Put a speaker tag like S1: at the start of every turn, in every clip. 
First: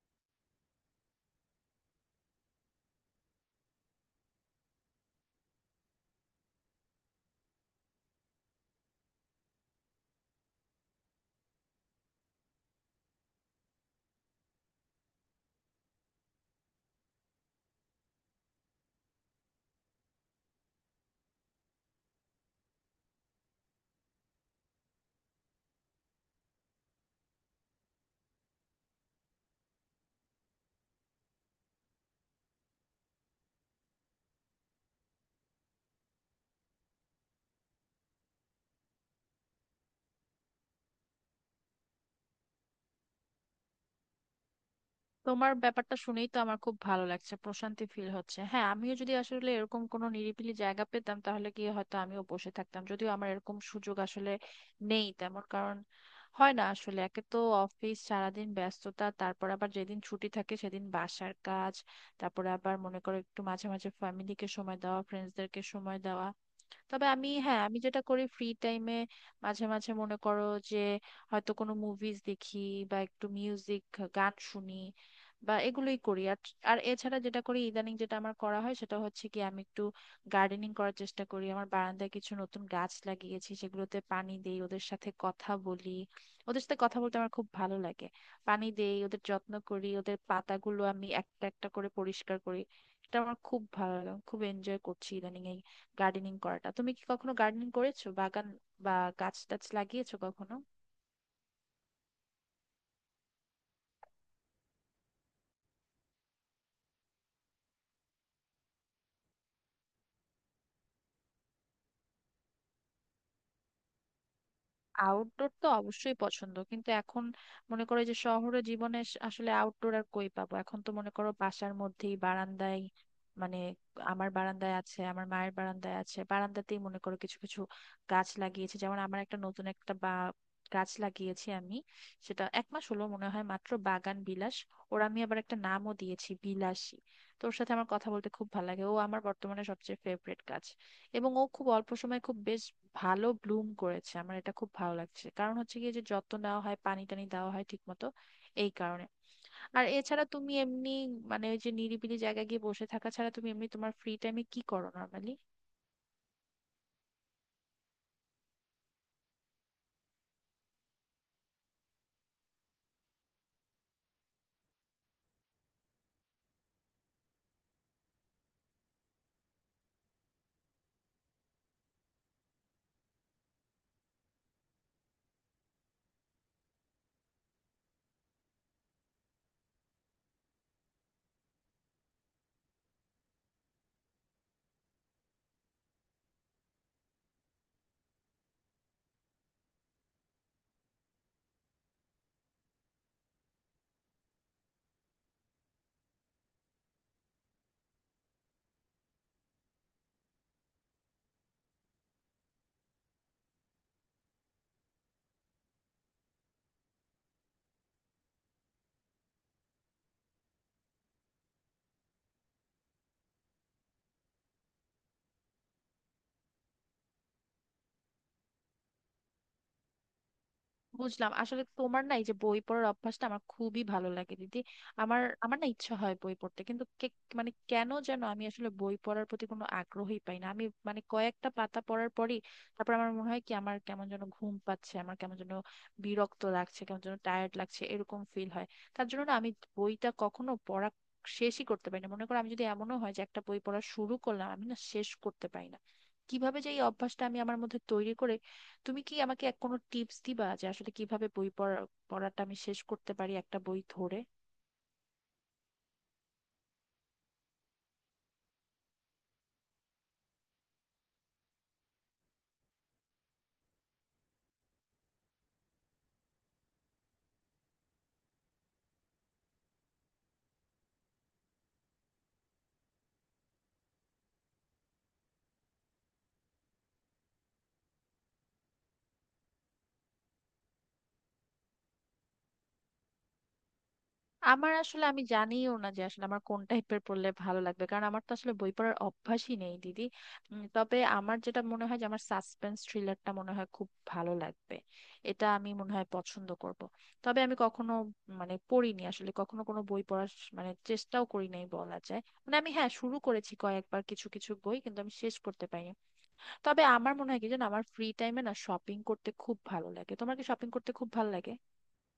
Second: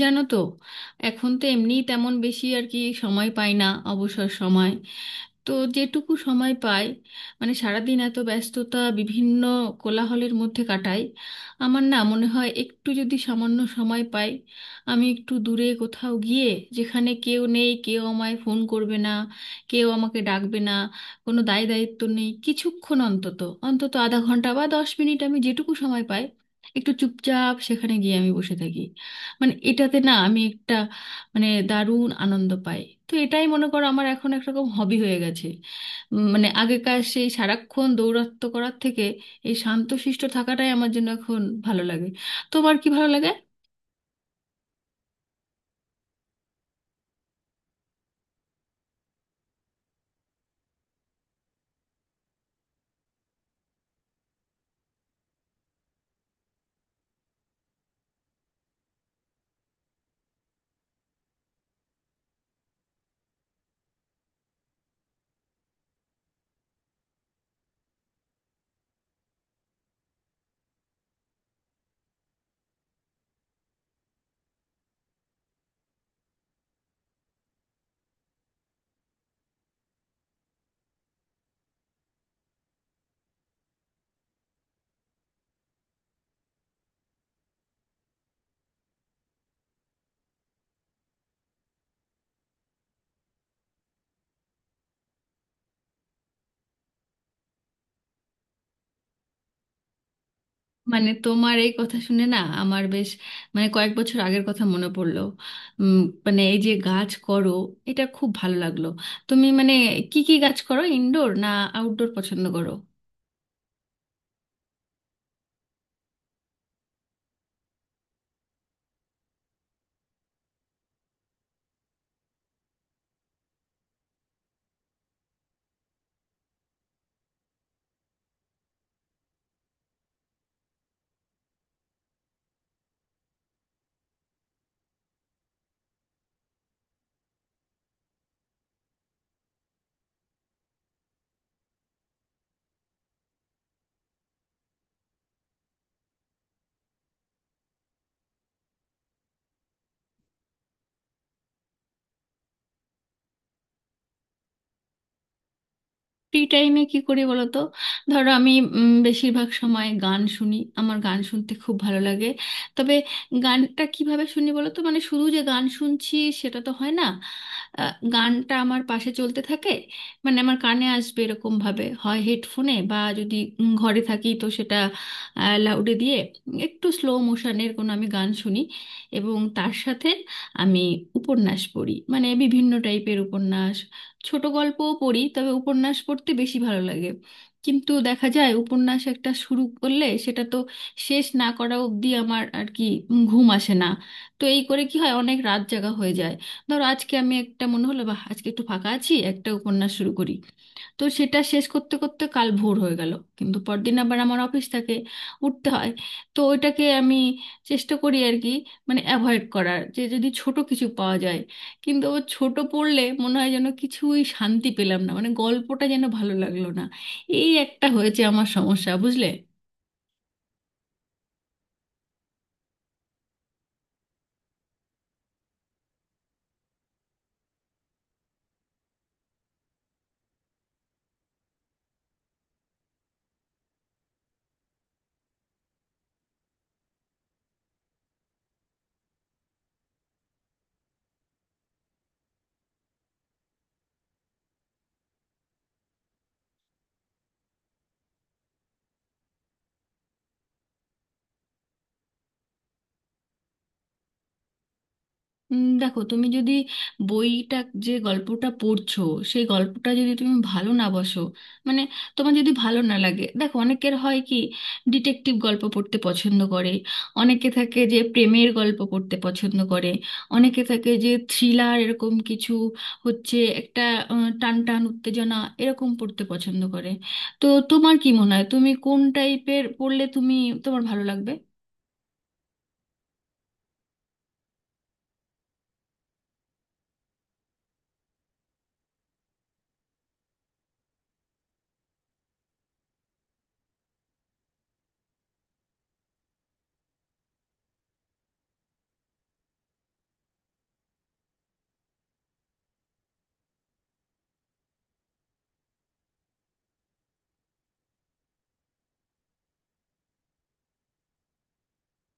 S1: জানো তো। এখন তো এমনি তেমন বেশি আর কি সময় পাই না। অবসর সময়, তো যেটুকু সময় পাই, মানে সারাদিন এত ব্যস্ততা, বিভিন্ন কোলাহলের মধ্যে কাটাই। আমার না মনে হয়, একটু যদি সামান্য সময় পাই, আমি একটু দূরে কোথাও গিয়ে, যেখানে কেউ নেই, কেউ আমায় ফোন করবে না, কেউ আমাকে ডাকবে না, কোনো দায় দায়িত্ব নেই, কিছুক্ষণ অন্তত অন্তত আধা ঘন্টা বা 10 মিনিট আমি যেটুকু সময় পাই, একটু চুপচাপ সেখানে গিয়ে আমি বসে থাকি। মানে এটাতে না আমি একটা, মানে দারুণ আনন্দ পাই। তো এটাই মনে করো আমার এখন একরকম হবি হয়ে গেছে। মানে আগেকার সেই সারাক্ষণ দৌরাত্ম্য করার থেকে এই শান্তশিষ্ট থাকাটাই আমার জন্য এখন ভালো লাগে। তোমার কি ভালো লাগে?
S2: তোমার ব্যাপারটা শুনেই তো আমার খুব ভালো লাগছে, প্রশান্তি ফিল হচ্ছে। হ্যাঁ, আমিও যদি আসলে এরকম কোনো নিরিবিলি জায়গা পেতাম, তাহলে কি হয়তো আমিও বসে থাকতাম। যদিও আমার এরকম সুযোগ আসলে নেই তেমন, কারণ হয় না আসলে। একে তো অফিস সারাদিন ব্যস্ততা, তারপর আবার যেদিন ছুটি থাকে সেদিন বাসার কাজ, তারপরে আবার মনে করো একটু মাঝে মাঝে ফ্যামিলিকে সময় দেওয়া, ফ্রেন্ডসদেরকে সময় দেওয়া। তবে আমি, হ্যাঁ, আমি যেটা করি ফ্রি টাইমে, মাঝে মাঝে মনে করো যে হয়তো কোনো মুভিজ দেখি বা একটু মিউজিক, গান শুনি, বা এগুলোই করি। আর আর এছাড়া যেটা করি ইদানিং, যেটা আমার করা হয়, সেটা হচ্ছে কি আমি একটু গার্ডেনিং করার চেষ্টা করি। আমার বারান্দায় কিছু নতুন গাছ লাগিয়েছি, সেগুলোতে পানি দেই, ওদের সাথে কথা বলি। ওদের সাথে কথা বলতে আমার খুব ভালো লাগে। পানি দেই, ওদের যত্ন করি, ওদের পাতাগুলো আমি একটা একটা করে পরিষ্কার করি। এটা আমার খুব ভালো লাগে, আমি খুব এনজয় করছি ইদানিং গার্ডেনিং করাটা। তুমি কি কখনো গার্ডেনিং করেছো, বাগান বা গাছ টাছ লাগিয়েছো কখনো?
S1: মানে তোমার এই কথা শুনে না আমার বেশ, মানে কয়েক বছর আগের কথা মনে পড়লো। উম, মানে এই যে গাছ করো, এটা খুব ভালো লাগলো। তুমি মানে কি কি গাছ করো? ইনডোর না আউটডোর পছন্দ করো?
S2: আউটডোর তো অবশ্যই পছন্দ, কিন্তু এখন মনে করো যে শহরে জীবনে আসলে আউটডোর আর কই পাবো? এখন তো মনে করো বাসার মধ্যেই, বারান্দায়। মানে আমার বারান্দায় আছে, আমার মায়ের বারান্দায় আছে, বারান্দাতেই মনে করো কিছু কিছু গাছ লাগিয়েছি। যেমন আমার একটা নতুন একটা বা গাছ লাগিয়েছি আমি, সেটা এক মাস হলো মনে হয় মাত্র, বাগান বিলাস। ওর আমি আবার একটা নামও দিয়েছি, বিলাসী। তো ওর সাথে আমার কথা বলতে খুব ভালো লাগে, ও আমার বর্তমানে সবচেয়ে ফেভারিট গাছ। এবং ও খুব অল্প সময়ে খুব বেশ ভালো ব্লুম করেছে, আমার এটা খুব ভালো লাগছে। কারণ হচ্ছে গিয়ে যে যত্ন নেওয়া হয়, পানি টানি দেওয়া হয় ঠিক মতো, এই কারণে। আর এছাড়া তুমি এমনি, মানে ওই যে নিরিবিলি জায়গায় গিয়ে বসে থাকা ছাড়া তুমি এমনি তোমার ফ্রি টাইমে কি করো নর্মালি?
S1: ফ্রি টাইমে কি করি বলো তো। ধরো আমি, বেশিরভাগ সময় গান শুনি, আমার গান শুনতে খুব ভালো লাগে। তবে গানটা কিভাবে শুনি বলো তো, মানে শুধু যে গান শুনছি সেটা তো হয় না। গানটা আমার পাশে চলতে থাকে, মানে আমার কানে আসবে এরকম ভাবে, হয় হেডফোনে বা যদি ঘরে থাকি তো সেটা লাউডে দিয়ে একটু স্লো মোশনের কোনো আমি গান শুনি। এবং তার সাথে আমি উপন্যাস পড়ি, মানে বিভিন্ন টাইপের উপন্যাস। ছোট গল্পও পড়ি, তবে উপন্যাস পড়তে বেশি ভালো লাগে। কিন্তু দেখা যায় উপন্যাস একটা শুরু করলে সেটা তো শেষ না করা অবধি আমার আর কি ঘুম আসে না। তো এই করে কি হয়, অনেক রাত জাগা হয়ে যায়। ধরো আজকে আমি একটা মনে হলো বা আজকে একটু ফাঁকা আছি, একটা উপন্যাস শুরু করি, তো সেটা শেষ করতে করতে কাল ভোর হয়ে গেল। কিন্তু পরদিন আবার আমার অফিস থাকে, উঠতে হয়। তো ওইটাকে আমি চেষ্টা করি আর কি, মানে অ্যাভয়েড করার, যে যদি ছোট কিছু পাওয়া যায়। কিন্তু ও ছোট পড়লে মনে হয় যেন কিছুই শান্তি পেলাম না, মানে গল্পটা যেন ভালো লাগলো না। এই একটা হয়েছে আমার সমস্যা, বুঝলে।
S2: বুঝলাম। আসলে তোমার না এই যে বই পড়ার অভ্যাসটা, আমার খুবই ভালো লাগে দিদি। আমার আমার না ইচ্ছা হয় বই পড়তে, কিন্তু মানে কেন যেন আমি আসলে বই পড়ার প্রতি কোনো আগ্রহই পাই না আমি। মানে কয়েকটা পাতা পড়ার পরই তারপর আমার মনে হয় কি, আমার কেমন যেন ঘুম পাচ্ছে, আমার কেমন যেন বিরক্ত লাগছে, কেমন যেন টায়ার্ড লাগছে, এরকম ফিল হয়। তার জন্য না আমি বইটা কখনো পড়া শেষই করতে পারি না। মনে করো আমি, যদি এমনও হয় যে একটা বই পড়া শুরু করলাম, আমি না শেষ করতে পারি না। কিভাবে যে এই অভ্যাসটা আমি আমার মধ্যে তৈরি করে, তুমি কি আমাকে এক কোনো টিপস দিবা যে আসলে কিভাবে বই পড়া, পড়াটা আমি শেষ করতে পারি একটা বই ধরে?
S1: দেখো তুমি যদি বইটা, যে গল্পটা পড়ছো, সেই গল্পটা যদি তুমি ভালো না বসো, মানে তোমার যদি ভালো না লাগে, দেখো অনেকের হয় কি ডিটেকটিভ গল্প পড়তে পছন্দ করে। অনেকে থাকে যে প্রেমের গল্প পড়তে পছন্দ করে। অনেকে থাকে যে থ্রিলার এরকম কিছু, হচ্ছে একটা টান টান উত্তেজনা, এরকম পড়তে পছন্দ করে। তো তোমার কি মনে হয় তুমি কোন টাইপের পড়লে তুমি, তোমার ভালো লাগবে?
S2: আমার আসলে, আমি জানিও না যে আসলে আমার কোন টাইপের পড়লে ভালো লাগবে, কারণ আমার তো আসলে বই পড়ার অভ্যাসই নেই দিদি। তবে আমার যেটা মনে হয় যে আমার সাসপেন্স থ্রিলারটা মনে হয় খুব ভালো লাগবে, এটা আমি মনে হয় পছন্দ করব। তবে আমি কখনো, মানে পড়িনি আসলে, কখনো কোনো বই পড়ার মানে চেষ্টাও করি নাই বলা যায়। মানে আমি, হ্যাঁ, শুরু করেছি কয়েকবার কিছু কিছু বই, কিন্তু আমি শেষ করতে পারিনি। তবে আমার মনে হয় কি জানো, আমার ফ্রি টাইমে না শপিং করতে খুব ভালো লাগে। তোমার কি শপিং করতে খুব ভালো লাগে?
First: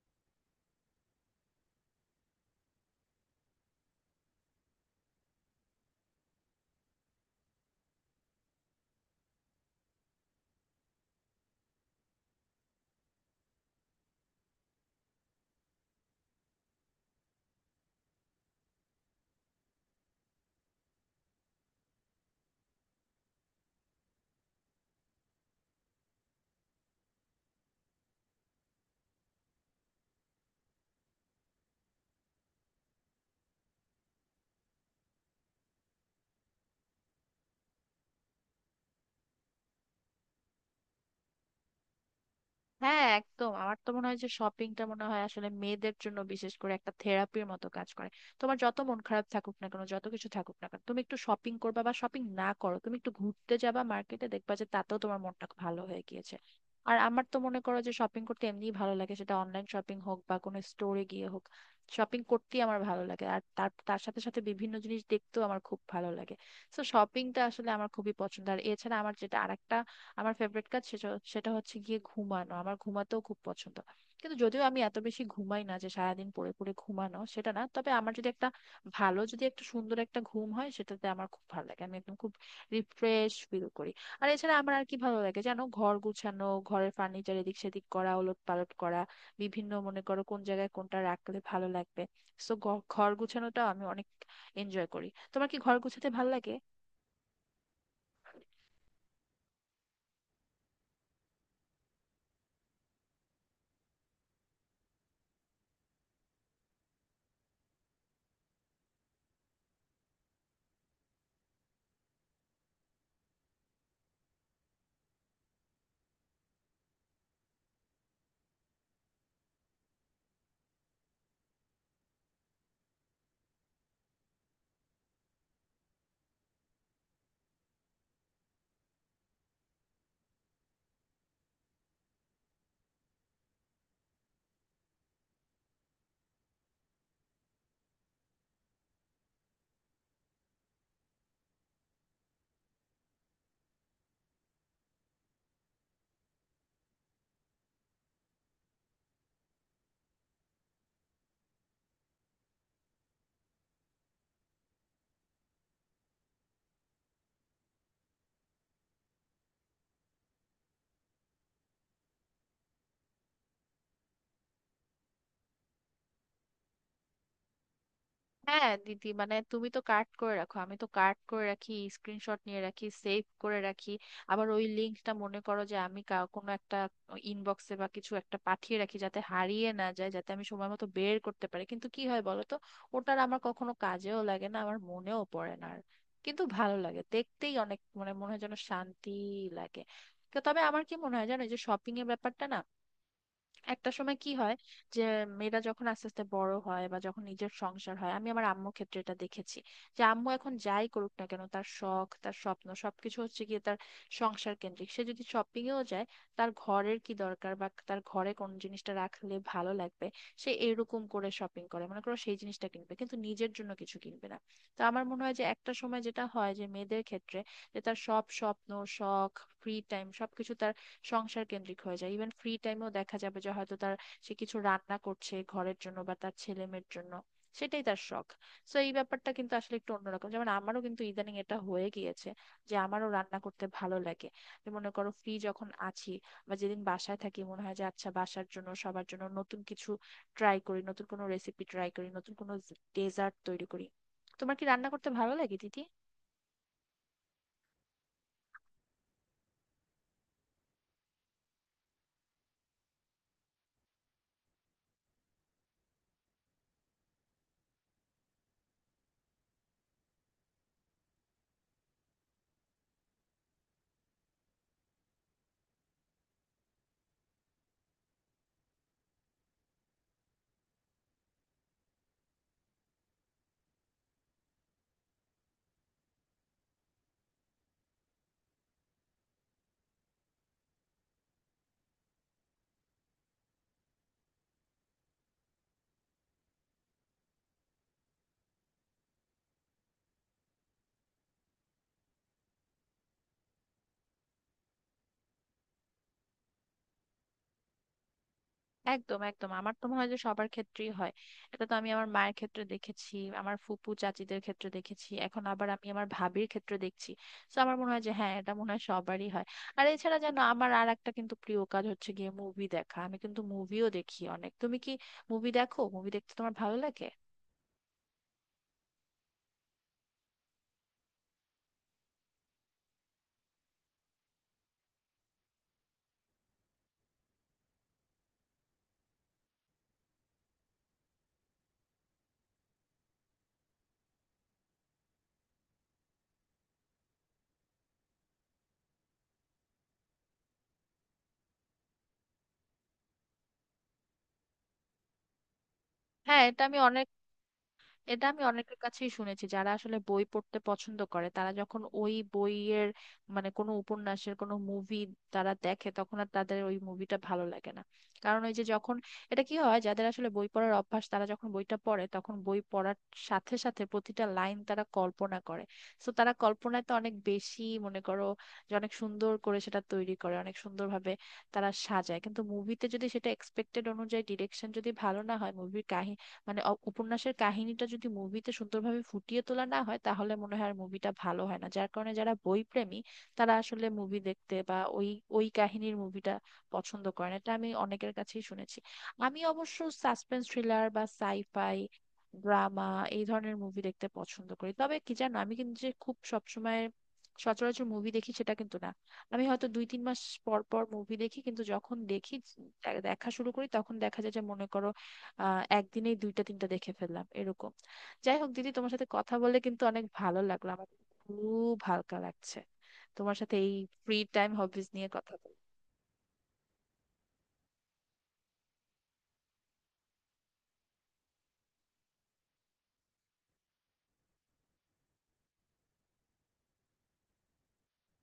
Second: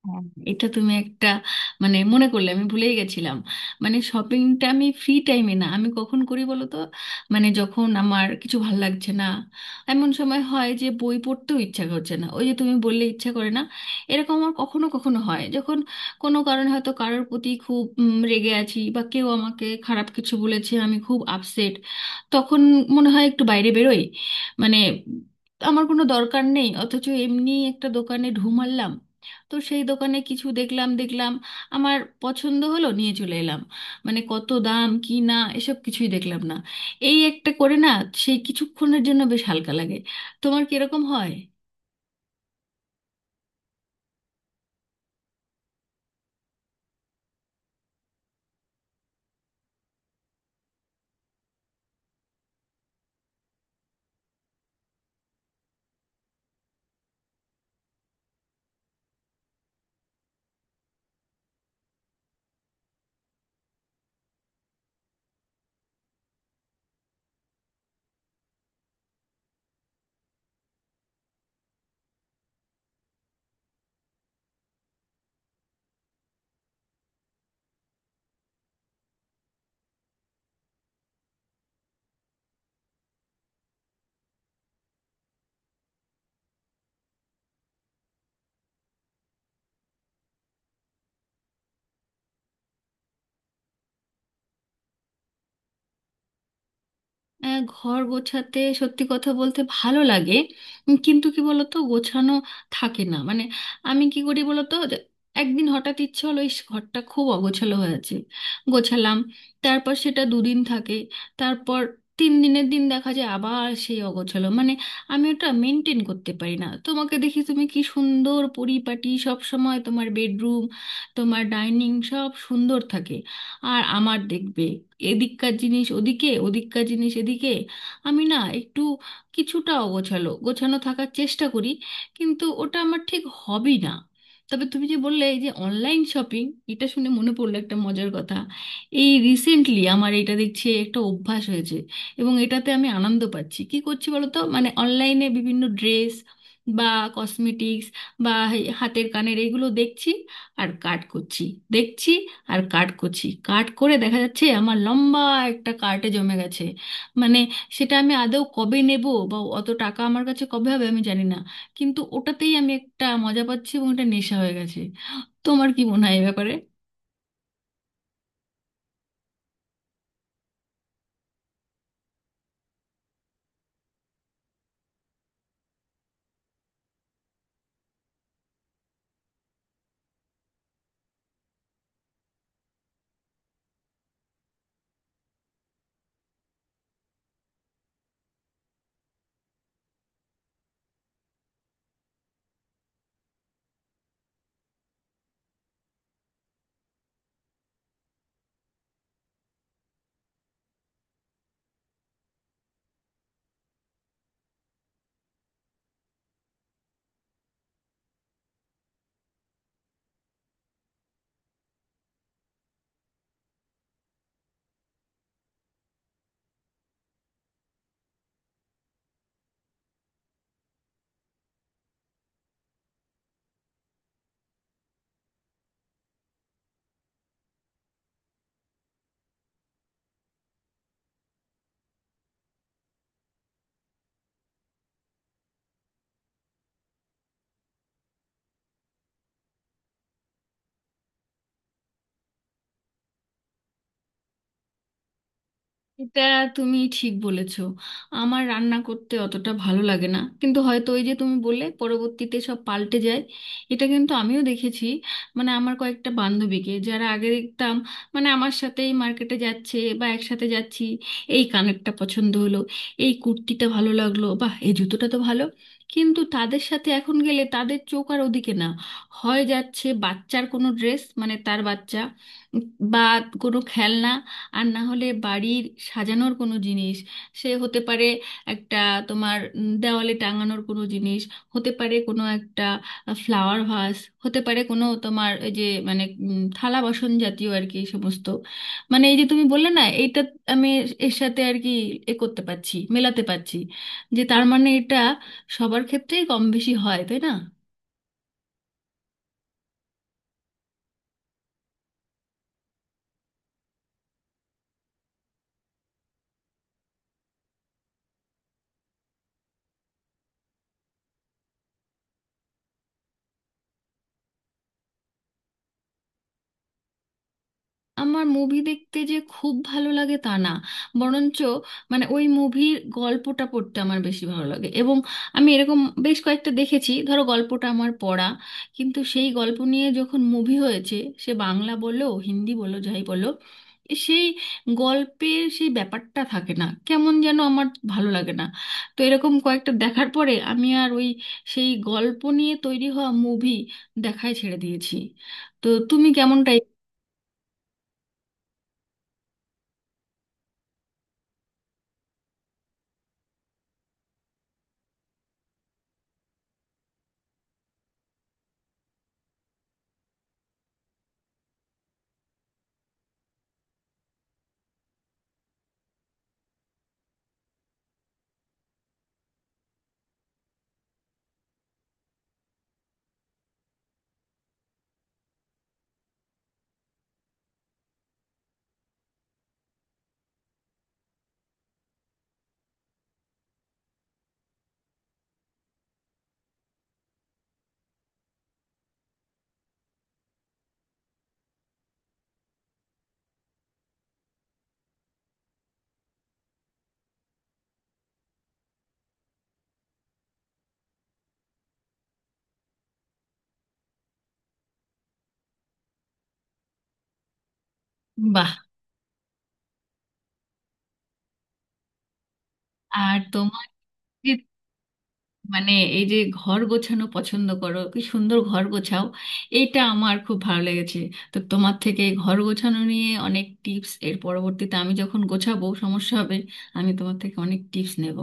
S1: হ্যাঁ, এটা তুমি একটা, মানে মনে করলে আমি ভুলেই গেছিলাম। মানে শপিংটা আমি ফ্রি টাইমে না, আমি কখন করি বলো তো, মানে যখন আমার কিছু ভালো লাগছে না। এমন সময় হয় যে বই পড়তেও ইচ্ছা করছে না, ওই যে তুমি বললে ইচ্ছা করে না, এরকম আমার কখনো কখনো হয়, যখন কোনো কারণে হয়তো কারোর প্রতি খুব রেগে আছি, বা কেউ আমাকে খারাপ কিছু বলেছে, আমি খুব আপসেট। তখন মনে হয় একটু বাইরে বেরোই, মানে আমার কোনো দরকার নেই অথচ এমনি একটা দোকানে ঢু মারলাম। তো সেই দোকানে কিছু দেখলাম দেখলাম, আমার পছন্দ হলো, নিয়ে চলে এলাম। মানে কত দাম কি না এসব কিছুই দেখলাম না। এই একটা করে না, সেই কিছুক্ষণের জন্য বেশ হালকা লাগে। তোমার কিরকম হয়?
S2: হ্যাঁ, একদম। আমার তো মনে হয় যে শপিংটা মনে হয় আসলে মেয়েদের জন্য বিশেষ করে একটা থেরাপির মতো কাজ করে। তোমার যত মন খারাপ থাকুক না কেন, যত কিছু থাকুক না কেন, তুমি একটু শপিং করবা, বা শপিং না করো তুমি একটু ঘুরতে যাবা মার্কেটে, দেখবা যে তাতেও তোমার মনটা ভালো হয়ে গিয়েছে। আর আমার তো মনে করো যে শপিং করতে এমনিই ভালো লাগে, সেটা অনলাইন শপিং হোক বা কোনো স্টোরে গিয়ে হোক, শপিং করতেই আমার ভালো লাগে। আর তার তার সাথে সাথে বিভিন্ন জিনিস দেখতেও আমার খুব ভালো লাগে। তো শপিংটা আসলে আমার খুবই পছন্দ। আর এছাড়া আমার যেটা আরেকটা আমার ফেভারিট কাজ সেটা সেটা হচ্ছে গিয়ে ঘুমানো। আমার ঘুমাতেও খুব পছন্দ, কিন্তু যদিও আমি এত বেশি ঘুমাই না যে সারাদিন পড়ে পড়ে ঘুমানো, সেটা না। তবে আমার যদি একটা ভালো, যদি একটা সুন্দর একটা ঘুম হয়, সেটাতে আমার খুব ভালো লাগে, আমি একদম খুব রিফ্রেশ ফিল করি। আর এছাড়া আমার আর কি ভালো লাগে জানো, ঘর গুছানো, ঘরের ফার্নিচার এদিক সেদিক করা, ওলট পালট করা, বিভিন্ন মনে করো কোন জায়গায় কোনটা রাখলে ভালো লাগবে। সো ঘর গুছানোটা আমি অনেক এনজয় করি। তোমার কি ঘর গুছাতে ভালো লাগে?
S1: ঘর গোছাতে সত্যি কথা বলতে ভালো লাগে, কিন্তু কি বলতো, গোছানো থাকে না। মানে আমি কি করি বলতো যে একদিন হঠাৎ ইচ্ছে হলো ইস, ঘরটা খুব অগোছালো হয়ে আছে, গোছালাম। তারপর সেটা দুদিন থাকে, তারপর তিন দিনের দিন দেখা যায় আবার সেই অগোছালো, মানে আমি ওটা মেনটেন করতে পারি না। তোমাকে দেখি তুমি কি সুন্দর পরিপাটি, সব সময় তোমার বেডরুম, তোমার ডাইনিং সব সুন্দর থাকে। আর আমার দেখবে এদিককার জিনিস ওদিকে, ওদিককার জিনিস এদিকে। আমি না একটু কিছুটা অগোছালো, গোছানো থাকার চেষ্টা করি কিন্তু ওটা আমার ঠিক হবই না। তবে তুমি যে বললে এই যে অনলাইন শপিং, এটা শুনে মনে পড়লো একটা মজার কথা। এই রিসেন্টলি আমার এটা দেখছি একটা অভ্যাস হয়েছে এবং এটাতে আমি আনন্দ পাচ্ছি। কি করছি বলো তো, মানে অনলাইনে বিভিন্ন ড্রেস বা কসমেটিক্স বা এই হাতের কানের এগুলো দেখছি আর কাট করছি। দেখছি আর কাট করছি, কাট করে দেখা যাচ্ছে আমার লম্বা একটা কার্টে জমে গেছে। মানে সেটা আমি আদৌ কবে নেব, বা অত টাকা আমার কাছে কবে হবে আমি জানি না। কিন্তু ওটাতেই আমি একটা মজা পাচ্ছি এবং এটা নেশা হয়ে গেছে। তোমার কি মনে হয় এ ব্যাপারে?
S2: হ্যাঁ দিদি, মানে তুমি তো কার্ড করে রাখো, আমি তো কার্ড করে রাখি, স্ক্রিনশট নিয়ে রাখি, সেভ করে রাখি। আবার ওই লিঙ্কটা মনে করো যে আমি কোনো একটা ইনবক্সে বা কিছু একটা পাঠিয়ে রাখি, যাতে হারিয়ে না যায়, যাতে আমি সময় মতো বের করতে পারি। কিন্তু কি হয় বলো তো, ওটার আমার কখনো কাজেও লাগে না, আমার মনেও পড়ে না আর। কিন্তু ভালো লাগে দেখতেই অনেক, মানে মনে হয় যেন শান্তি লাগে। তো তবে আমার কি মনে হয় জানো, এই যে শপিং এর ব্যাপারটা না, একটা সময় কি হয় যে মেয়েরা যখন আস্তে আস্তে বড় হয়, বা যখন নিজের সংসার হয়, আমি আমার আম্মু ক্ষেত্রে এটা দেখেছি যে আম্মু এখন যাই করুক না কেন, তার শখ, তার স্বপ্ন, সবকিছু হচ্ছে গিয়ে তার সংসার কেন্দ্রিক। সে যদি শপিং এও যায়, তার ঘরের কি দরকার বা তার ঘরে কোন জিনিসটা রাখলে ভালো লাগবে, সে এরকম করে শপিং করে, মনে করো সেই জিনিসটা কিনবে, কিন্তু নিজের জন্য কিছু কিনবে না। তো আমার মনে হয় যে একটা সময় যেটা হয় যে, মেয়েদের ক্ষেত্রে যে তার সব স্বপ্ন, শখ, ফ্রি টাইম, সবকিছু সংসার কেন্দ্রিক হয়ে যায়। ইভেন ফ্রি টাইমেও দেখা যাবে যে হয়তো তার, সে কিছু রান্না করছে ঘরের জন্য বা তার ছেলে মেয়ের জন্য, সেটাই তার শখ। সো এই ব্যাপারটা কিন্তু আসলে একটু অন্যরকম, যেমন আমারও কিন্তু ইদানিং এটা হয়ে গিয়েছে যে আমারও রান্না করতে ভালো লাগে। যে মনে করো ফ্রি যখন আছি বা যেদিন বাসায় থাকি, মনে হয় যে আচ্ছা বাসার জন্য, সবার জন্য নতুন কিছু ট্রাই করি, নতুন কোনো রেসিপি ট্রাই করি, নতুন কোনো ডেজার্ট তৈরি করি। তোমার কি রান্না করতে ভালো লাগে দিদি?
S1: এটা তুমি ঠিক বলেছো। আমার রান্না করতে অতটা ভালো লাগে না, কিন্তু হয়তো ওই যে তুমি বললে পরবর্তীতে সব পাল্টে যায়, এটা কিন্তু আমিও দেখেছি। মানে আমার কয়েকটা বান্ধবীকে যারা আগে দেখতাম, মানে আমার সাথেই মার্কেটে যাচ্ছে বা একসাথে যাচ্ছি, এই কানেরটা পছন্দ হলো, এই কুর্তিটা ভালো লাগলো, বা এই জুতোটা তো ভালো। কিন্তু তাদের সাথে এখন গেলে তাদের চোখ আর ওদিকে না, হয় যাচ্ছে বাচ্চার কোনো ড্রেস, মানে তার বাচ্চা, বা কোনো খেলনা, আর না হলে বাড়ির সাজানোর কোনো জিনিস। সে হতে পারে একটা তোমার দেওয়ালে টাঙানোর কোনো জিনিস, হতে পারে কোনো একটা ফ্লাওয়ার ভাস, হতে পারে কোনো তোমার ওই যে, মানে থালা বাসন জাতীয় আর কি, এই সমস্ত। মানে এই যে তুমি বললে না এইটা, আমি এর সাথে আর কি এ করতে পারছি, মেলাতে পারছি, যে তার মানে এটা সবার ক্ষেত্রেই কম বেশি হয়, তাই না?
S2: একদম একদম, আমার তো মনে হয় যে সবার ক্ষেত্রেই হয়। এটা তো আমি আমার মায়ের ক্ষেত্রে দেখেছি, আমার ফুপু চাচিদের ক্ষেত্রে দেখেছি, এখন আবার আমি আমার ভাবির ক্ষেত্রে দেখছি। তো আমার মনে হয় যে হ্যাঁ, এটা মনে হয় সবারই হয়। আর এছাড়া যেন আমার আর একটা কিন্তু প্রিয় কাজ হচ্ছে গিয়ে মুভি দেখা। আমি কিন্তু মুভিও দেখি অনেক, তুমি কি মুভি দেখো? মুভি দেখতে তোমার ভালো লাগে?
S1: আমার মুভি দেখতে যে খুব ভালো লাগে তা না, বরঞ্চ মানে ওই মুভির গল্পটা পড়তে আমার বেশি ভালো লাগে। এবং আমি এরকম বেশ কয়েকটা দেখেছি, ধরো গল্পটা আমার পড়া, কিন্তু সেই গল্প নিয়ে যখন মুভি হয়েছে, সে বাংলা বলো হিন্দি বলো যাই বলো, সেই গল্পের সেই ব্যাপারটা থাকে না, কেমন যেন আমার ভালো লাগে না। তো এরকম কয়েকটা দেখার পরে আমি আর ওই সেই গল্প নিয়ে তৈরি হওয়া মুভি দেখাই ছেড়ে দিয়েছি। তো তুমি
S2: হ্যাঁ,
S1: কেমনটা?
S2: এটা আমি অনেক, এটা আমি অনেকের কাছেই শুনেছি, যারা আসলে বই পড়তে পছন্দ করে, তারা যখন ওই বইয়ের মানে কোনো উপন্যাসের কোনো মুভি তারা দেখে, তখন আর তাদের ওই মুভিটা ভালো লাগে না। কারণ ওই যে যখন, এটা কি হয়, যাদের আসলে বই পড়ার অভ্যাস, তারা যখন বইটা পড়ে, তখন বই পড়ার সাথে সাথে প্রতিটা লাইন তারা কল্পনা করে। তো তারা কল্পনায় তো অনেক বেশি, মনে করো যে অনেক সুন্দর করে সেটা তৈরি করে, অনেক সুন্দরভাবে তারা সাজায়। কিন্তু মুভিতে যদি সেটা এক্সপেক্টেড অনুযায়ী ডিরেকশন যদি ভালো না হয়, মুভির কাহিনী, মানে উপন্যাসের কাহিনীটা যদি মুভিতে সুন্দরভাবে ফুটিয়ে তোলা না হয়, তাহলে মনে হয় আর মুভিটা ভালো হয় না। যার কারণে যারা বই প্রেমী, তারা আসলে মুভি দেখতে বা ওই ওই কাহিনীর মুভিটা পছন্দ করে না। এটা আমি অনেকের কাছেই শুনেছি। আমি অবশ্য সাসপেন্স থ্রিলার বা সাইফাই, ড্রামা, এই ধরনের মুভি দেখতে পছন্দ করি। তবে কি জানো, আমি কিন্তু যে খুব সবসময় সচরাচর মুভি দেখি সেটা কিন্তু না, আমি হয়তো 2-3 মাস পর পর মুভি দেখি। কিন্তু যখন দেখি, দেখা শুরু করি, তখন দেখা যায় যে মনে করো আহ, একদিনেই দুইটা তিনটা দেখে ফেললাম, এরকম। যাই
S1: বাহ।
S2: হোক দিদি, তোমার সাথে কথা বলে কিন্তু অনেক ভালো লাগলো আমার, খুব হালকা লাগছে।
S1: আর
S2: তোমার সাথে
S1: তোমার,
S2: এই ফ্রি
S1: যে
S2: টাইম হবিজ নিয়ে কথা বলে
S1: মানে এই যে ঘর গোছানো পছন্দ করো, কি সুন্দর ঘর গোছাও, এইটা আমার খুব ভালো লেগেছে। তো তোমার থেকে ঘর গোছানো নিয়ে অনেক টিপস, এর পরবর্তীতে আমি যখন গোছাবো সমস্যা হবে, আমি তোমার থেকে অনেক টিপস নেব।